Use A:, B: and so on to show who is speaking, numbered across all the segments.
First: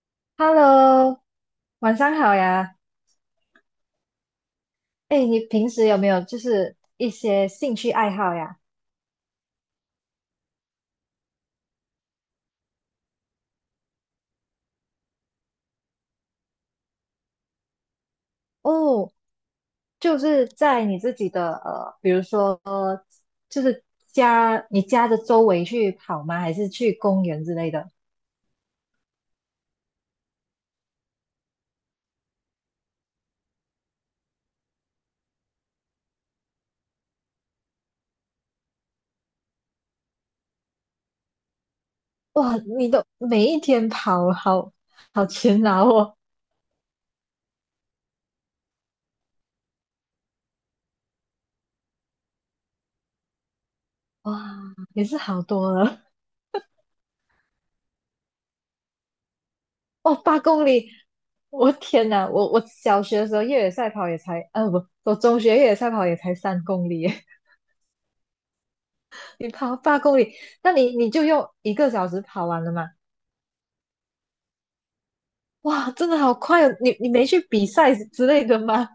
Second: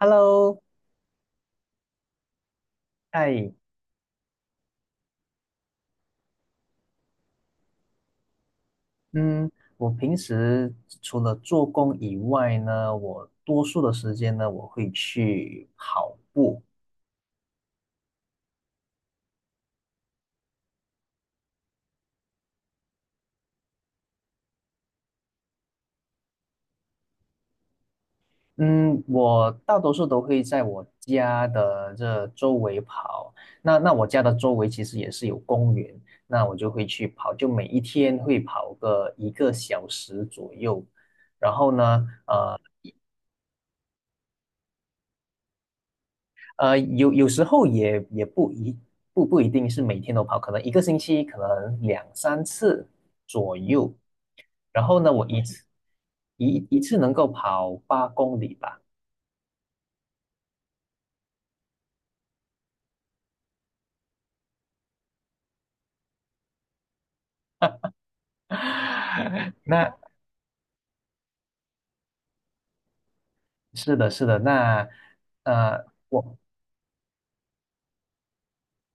A: Hello，
B: Hello，晚上好呀。
A: 哎，
B: 哎，你平时有没有就是一些兴趣爱好呀？
A: 嗯，我平时除了做工以外呢，我多数的时间呢，我会去跑步。
B: 哦，就是在你自己的比如说就是你家的周围去跑吗？还是去公园之类的？
A: 嗯，我大多数都会在我家的这周围跑。那我家的周围其实也是有公园，那我就会去跑，就每一天会跑个1个小时左右。然后呢，
B: 哇，
A: 呃，
B: 你都每一天跑，好好勤劳哦。
A: 有时候也不一定是每天都跑，可能一个星期可能两三次左右。
B: 哇，
A: 然后
B: 也
A: 呢，
B: 是
A: 我
B: 好
A: 一次
B: 多了。
A: 一一次能够跑8公里吧。
B: 哦，八公里，我天哪！我小学的时候越野赛跑也才，不，我中学越野赛跑也才3公里。你 跑
A: 那
B: 八公里，那你就用一个小时跑完了吗？
A: 是的，是的，那呃，
B: 哇，真的好
A: 我
B: 快哦！你没去比赛之类的吗？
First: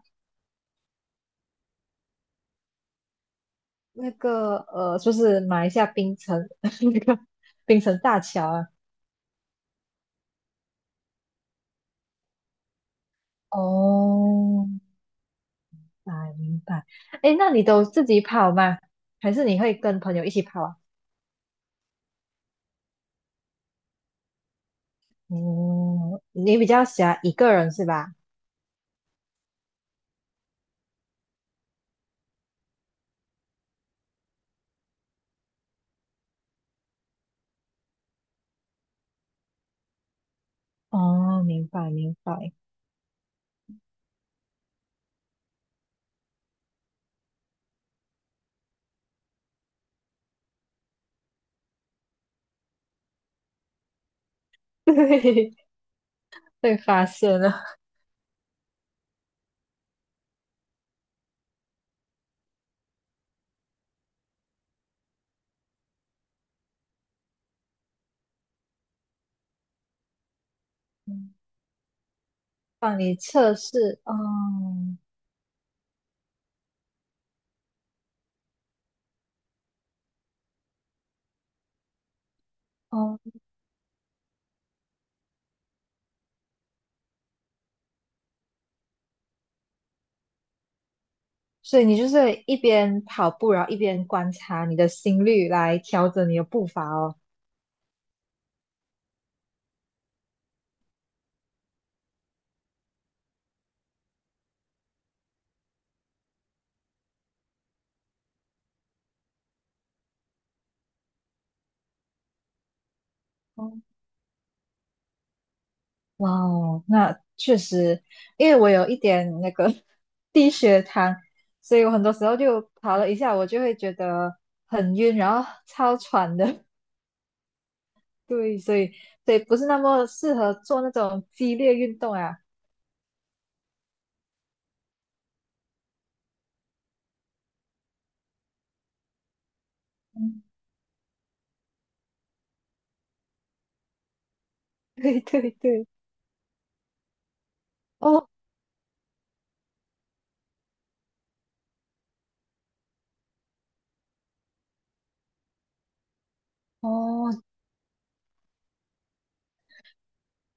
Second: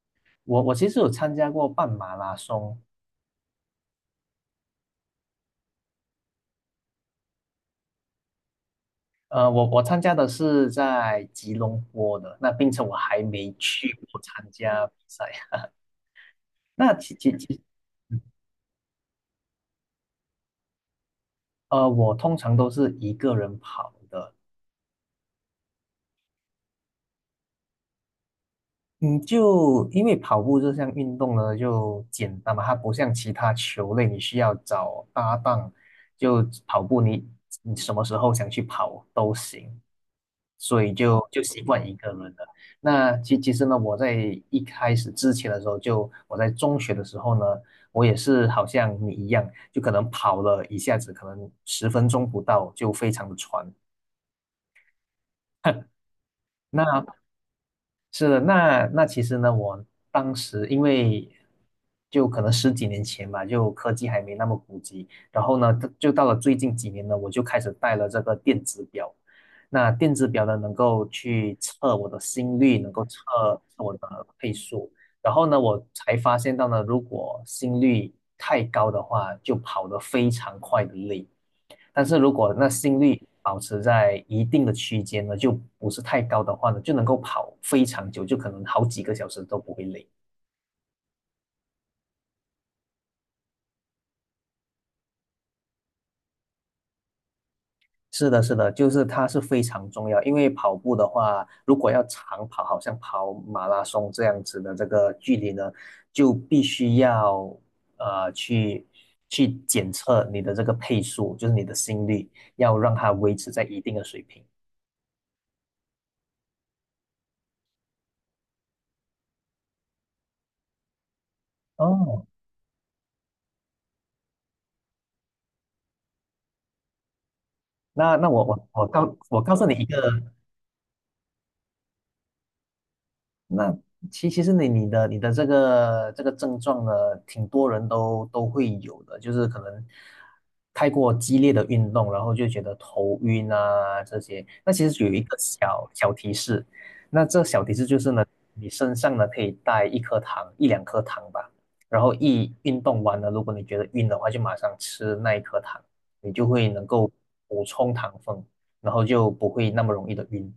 A: 我其实有参加过半马拉松，
B: 那个，就是马来西亚槟城 那个槟城大桥啊。
A: 我参加的是在吉隆坡的，那并且我还没去过参
B: 哦，明
A: 加比赛。
B: 白明 白。
A: 那其
B: 哎，
A: 其
B: 那
A: 其，
B: 你都自
A: 嗯
B: 己跑吗？还是你会跟朋友一起跑啊？
A: 我通常都是一个人跑的，
B: 哦，你比较喜欢一个人是吧？
A: 嗯，就因为跑步这项运动呢，就简单嘛，它不像其他球类，你需要找搭档。就跑步你，你什么时候想去跑都行，所以就
B: 哦，
A: 习
B: 明
A: 惯
B: 白
A: 一个
B: 明
A: 人了。
B: 白。
A: 那其实呢，我在一开始之前的时候就，我在中学的时候呢，我也是好像你一样，就可能跑了一下子，可能10分钟不到就非常的喘。
B: 对，被发
A: 那
B: 现了，
A: 是的，那其实呢，我当时因为就可能十几年前吧，就科技还没那么普及，然后呢，就到了最近几年呢，我就开始带了这个电子表。那电子表呢，能够
B: 嗯
A: 去测我的心率，能
B: 帮
A: 够
B: 你
A: 测
B: 测
A: 测我
B: 试。哦
A: 的配速。然后呢，我才发现到呢，如果心率太高的话，就跑得非常快的累。但是如果那心
B: 哦，
A: 率保持在一定的区间呢，就不是太高的话呢，就能够跑非常久，就可能好几个小时都不会累。
B: 所以你就是一边跑步，然后一边观察你的心率来调整你的步伐哦。
A: 是的，是的，就是它是非常重要，因为跑步的话，如果要长跑，好像跑马拉松这样子的这个距离呢，就必须要呃去去检测你的这个配速，就是你的心率，要让它维持在一
B: 哦，
A: 定的水平。
B: 哇哦，那确实，因为我有一点那个 低血糖，所以我很多
A: 哦，
B: 时候就跑了一下，我就会觉得很晕，然后超喘的。
A: 那 那我
B: 对，
A: 我
B: 所
A: 我
B: 以
A: 告
B: 所以
A: 我告
B: 不
A: 诉
B: 是
A: 你
B: 那
A: 一个
B: 么适合做那种激烈运动啊。
A: 那其实你的这个症状呢，挺多人都会有的，就是可能
B: 嗯
A: 太过激烈的运动，然后就觉得头晕啊这些。那其 实有
B: 对
A: 一个
B: 对对，
A: 小小提示，那这小提示就是呢，
B: 哦。
A: 你身上呢可以带一颗糖，一两颗糖吧。然后一运动完了，如果你觉得晕的话，就马上吃那一颗糖，你就会能够
B: 哦
A: 补充糖分，然后就不会那么容易的晕。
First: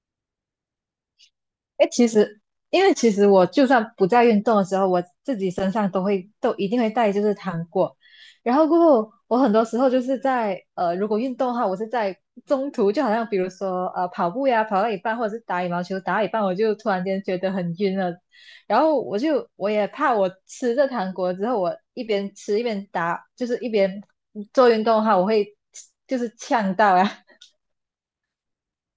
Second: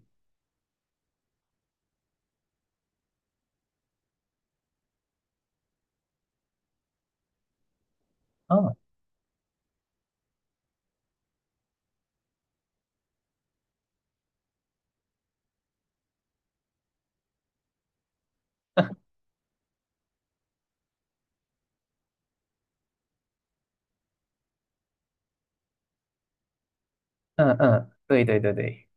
B: 哎，其实我就算不在运动的时候，我自己身上都一定会带就是糖果，然后
A: 嗯
B: 过后我很多时候就是如果运动的话，我是在中途，就好像比如说跑步呀，跑到一半或者是打羽毛球打到一半，我就突然间觉得很晕了，然后 我也怕我吃这糖果之后，我一边吃一边打，就是一边做运动的话，我会就是呛到呀，
A: 嗯嗯，对对对对。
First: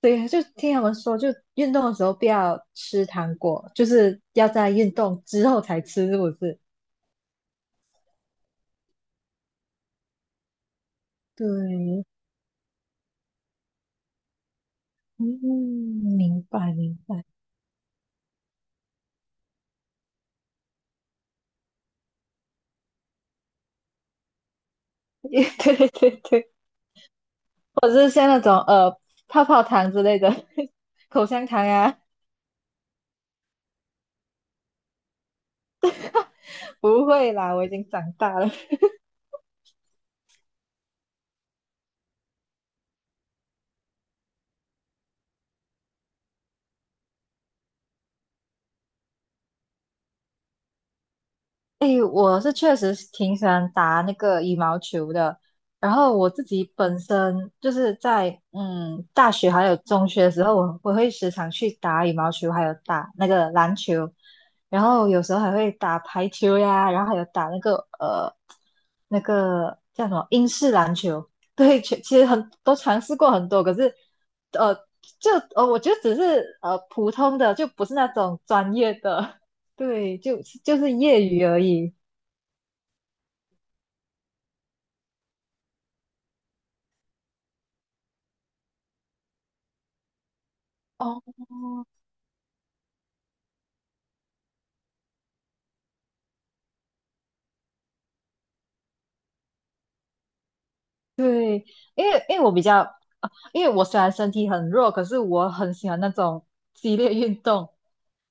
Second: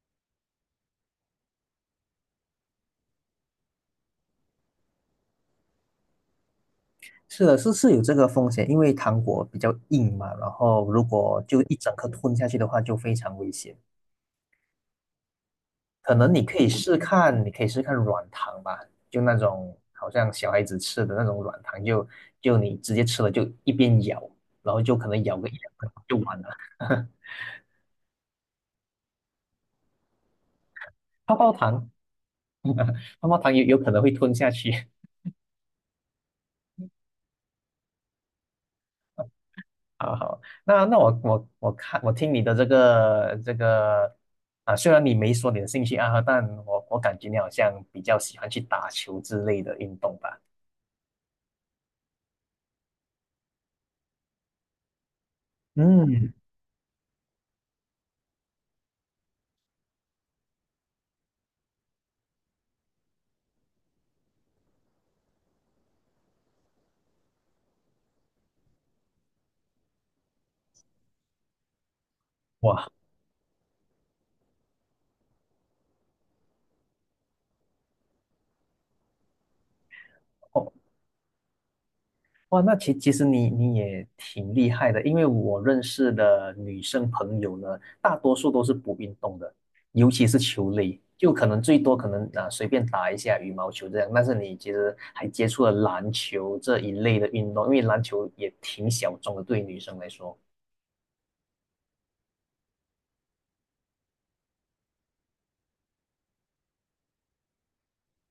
B: 对，呀，就听他们说，就运动的时候不要吃糖果，就是要在运动之后才吃，是不是？
A: 是的，是有这个风险，因为糖果比较硬嘛，然后如果就一整
B: 对，
A: 颗吞下去的话，就非常危险。
B: 嗯，
A: 可能你
B: 明
A: 可以
B: 白
A: 试
B: 明白，
A: 看，你可以试看软糖吧，就那种好像小孩子吃的那种软糖，就你直接吃了，就一边咬，然后就可能 咬
B: 对
A: 个一两
B: 对
A: 口
B: 对
A: 就完了。
B: 对，或者是像那种泡泡糖之类的，口
A: 泡
B: 香
A: 泡
B: 糖
A: 糖，
B: 啊，
A: 泡泡糖有可能会吞下去。
B: 不会啦，我已经长大了。
A: 好好，那我听你的这个啊，虽然你没说你的兴趣爱好，但我感觉你好像比较喜欢去打球之类的运动吧？
B: 诶，确实是挺喜欢打那个羽毛球的。然后我
A: 嗯，
B: 自己本身就是在大学还有中学的时候，我会时常去打羽毛球，还有打那个篮球，然后有时候还会打排球呀，然后还有打那个叫什么英式篮球。对，其实很都
A: 哇，
B: 尝试过很多，可是呃就我觉得只是普通的，就不是那种专业的。对，就
A: 哦
B: 就是业余而已。
A: 哇，那其实你也挺厉害的，因为我认识的女生朋友呢，大多数都是不运动的，尤其是球类，
B: 哦，
A: 就可能最多可能啊随便打一下羽毛球这样，但是你其实还接触了篮球这一类的运动，因为篮球也挺小众的，对于女生来说，
B: 对，因为我比较，因为我虽然身体很弱，可是我很喜欢那种激烈运动，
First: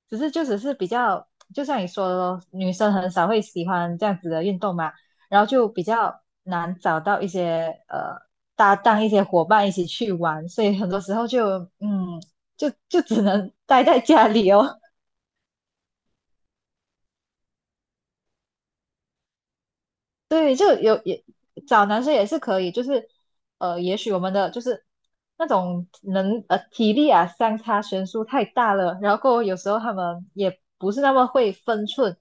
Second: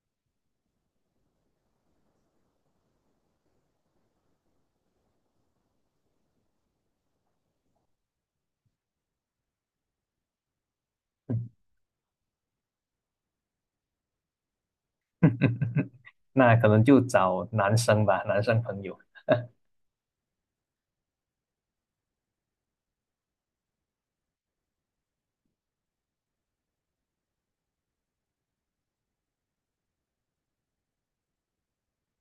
B: 只是比较，就像你说的咯女生很少会喜欢这样子的运动嘛，然后就比较难找到一些搭档、一些伙伴一起去玩，所以很多时候嗯，就只能待在家里哦。
A: 那可能就找男生吧，男生朋友。
B: 对，就有也找男生也是可以，就是也许我们的就是那种体力啊相差悬殊太大了，然后过后有时候他们也不是那么会分寸，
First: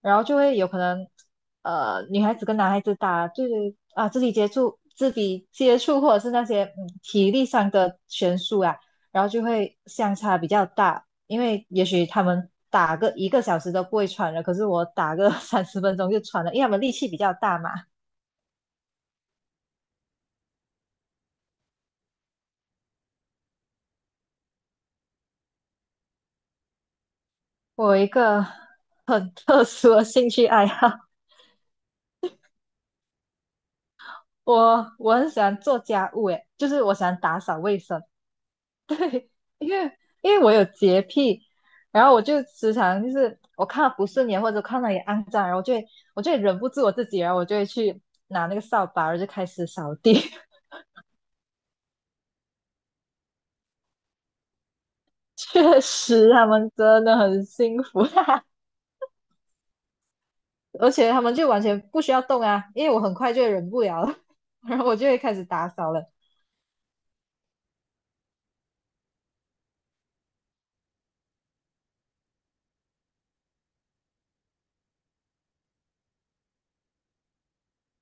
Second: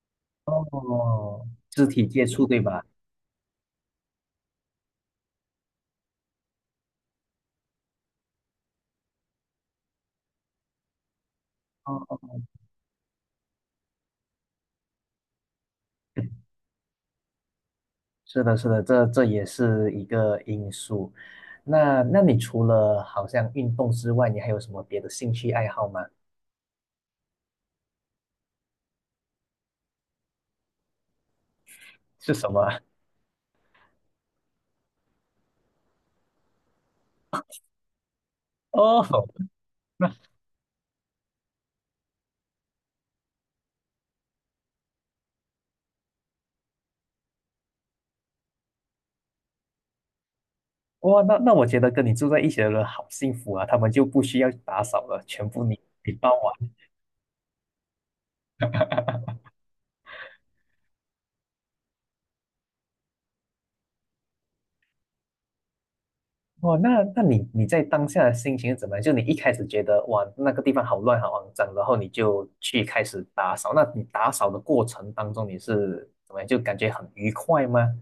B: 然后就会有可能
A: 哦，肢体
B: 女
A: 接
B: 孩子
A: 触
B: 跟
A: 对
B: 男孩
A: 吧？
B: 子打就是啊肢体接触、肢体接触或者是那些体力上的悬殊啊，然后就会相差比较大，因为也
A: 哦
B: 许他
A: 哦。
B: 们打个一个小时都不会喘了，可是我打个 30分钟就喘了，因为他们力气比较大嘛。
A: 是的，是的，这也是一个因素。那你除了好像运动之外，你还有什么别的兴趣爱好吗？
B: 我有一个很特殊的兴趣爱好，
A: 是什么啊？
B: 我很喜欢做家务，诶，就是我喜欢打扫卫生，
A: 哦，
B: 因为
A: 那
B: 因为我有洁癖，然后我就时常就是我看到不顺眼或者看到也肮脏，然后我就会忍不住我自己，然后我就会去拿那个扫把，然后就开始扫地。
A: 哇，那我觉得跟你住在一起的人好幸福啊，他们就不需要打扫了，全部你
B: 确
A: 你帮
B: 实，他
A: 完。
B: 们真的很辛苦，而且他们就完全不需要动啊，因为我很快就忍不了了，然后我就会开始打扫了。
A: 哇，那你在当下的心情是怎么样？就你一开始觉得哇那个地方好乱好肮脏，然后你就去开始打扫。那你打扫的过程当中你是怎么样？就感觉很愉快吗？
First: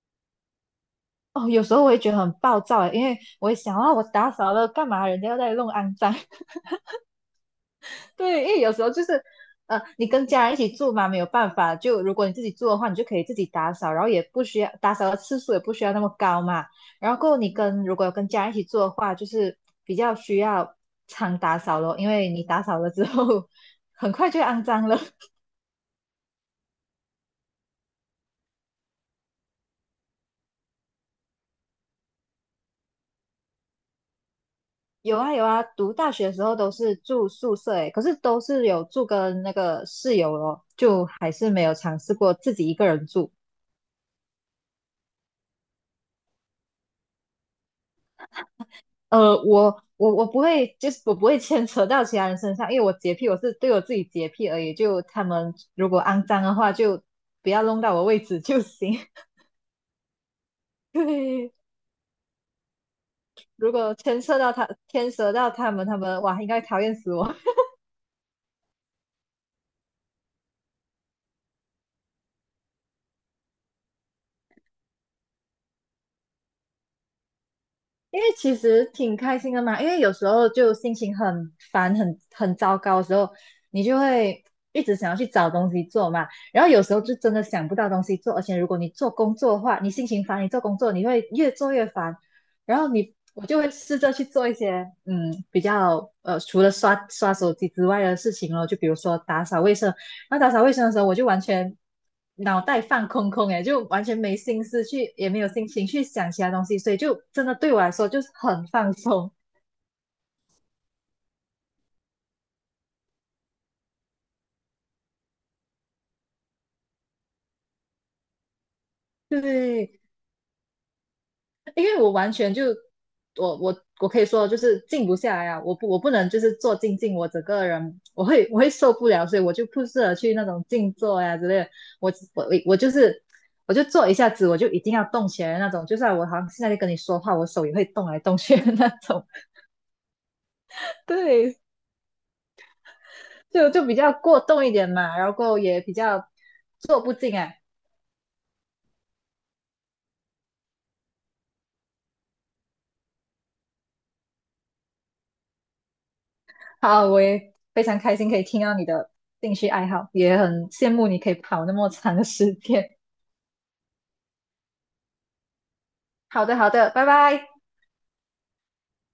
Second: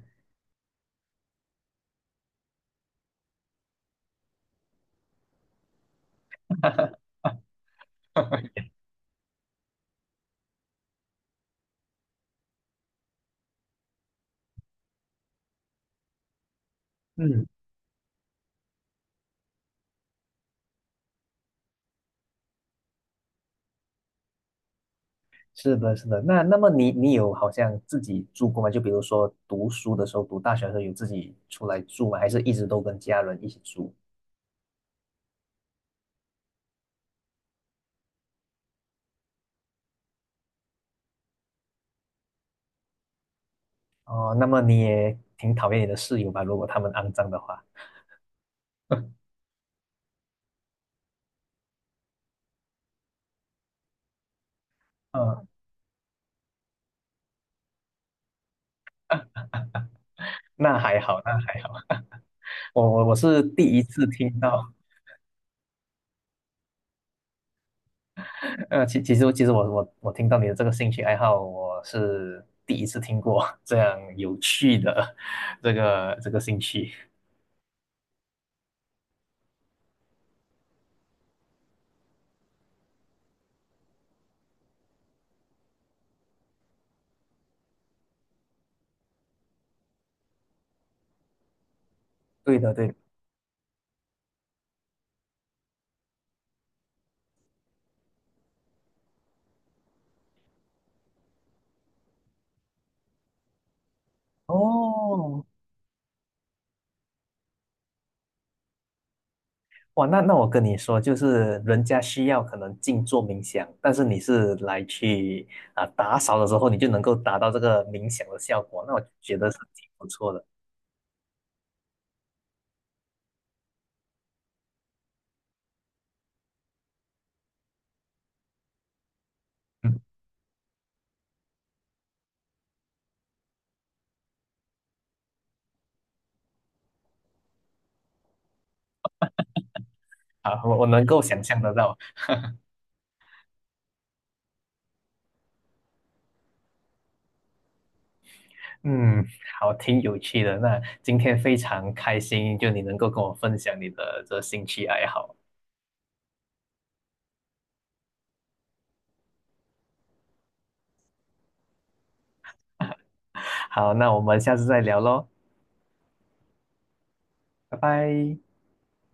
B: 哦，有时候我也觉得很暴躁欸，因为我也想啊，我打扫了干嘛？人家要在弄肮脏。对，因为有时候就是，你跟家人一起住嘛，没有办法。就如果你自己住的话，你就可以自己打扫，然后也不需要打扫的次数也不需要那么高嘛。然后过后
A: 嗯
B: 如果有跟家人一起住的话，就是比较需要常打扫咯，因为你打扫了之后，很快就会肮脏了。
A: 是的，是的。那么你有好像自己住过吗？就比如说读书的时候，读大学的时候有自己出来住吗？还是一直都跟家人一起住？
B: 有啊有啊，读大学的时候都是住宿舍诶，可是都是有住跟那个室友咯，就还是没有尝试过自己一个人住。
A: 哦，那么你也挺讨厌你的室友吧？如果他们肮脏的话，
B: 我不会，就是我不会牵扯到其他人身上，因为我洁癖，我是对我自己洁癖而已。就他
A: 嗯，
B: 们如果肮脏的话，就不要弄到我位置就行。
A: 那还好，那
B: 对，
A: 还好。我是第
B: 如
A: 一
B: 果
A: 次
B: 牵扯
A: 听
B: 到他，
A: 到，
B: 牵扯到他们，他们哇，应该讨厌死我。
A: 其实我听到你的这个兴趣爱好，我是第一次听过这样有趣的 这个兴趣。
B: 因为其实挺开心的嘛，因为有时候就心情很烦、很糟糕的时候，你就会一直想要去找东西做嘛。然后有时候就真的想不到东西做，而且如果你做工作的话，你心情烦，你做工作你会越做越烦，
A: 对的，
B: 然
A: 对
B: 后
A: 的。
B: 我就会试着去做一些比较除了刷刷手机之外的事情咯，就比如说打扫卫生。那打扫卫生的时候，我就完全脑袋放空空，诶，就完全没心思去，也没
A: 哦，
B: 有心情去想其他东西，所以就真的对我来说就是很放松。
A: 哇，那我跟你说，就是人家需要可能静坐冥想，但是你是来去啊、打扫的时候，你就能够达到这个冥想的效果，那我觉 得是挺
B: 对，
A: 不错的。
B: 因为我完全就我可以说就是静不下来啊，我不能就是坐静静，我整个人我会受不了，所以我就不
A: 嗯，
B: 适合去那种静坐呀、之类的。我我我就是我就坐一下子，我就一定要动起来的那种，就算我好像现在在跟你说话，我手也会动来动去的那种。
A: 好，我能 够想
B: 对，
A: 象得到，
B: 就比较过动一点嘛，然后也比较坐不静啊。
A: 嗯，好，挺有趣的。那今天非常开心，就你能够跟我分享你的这兴趣爱好。
B: 好，我也非常开心可以听到你的兴趣爱好，也很羡慕你可以跑那么长的时间。
A: 好，那我们下次再聊喽，
B: 好的，好的，拜拜。
A: 拜拜。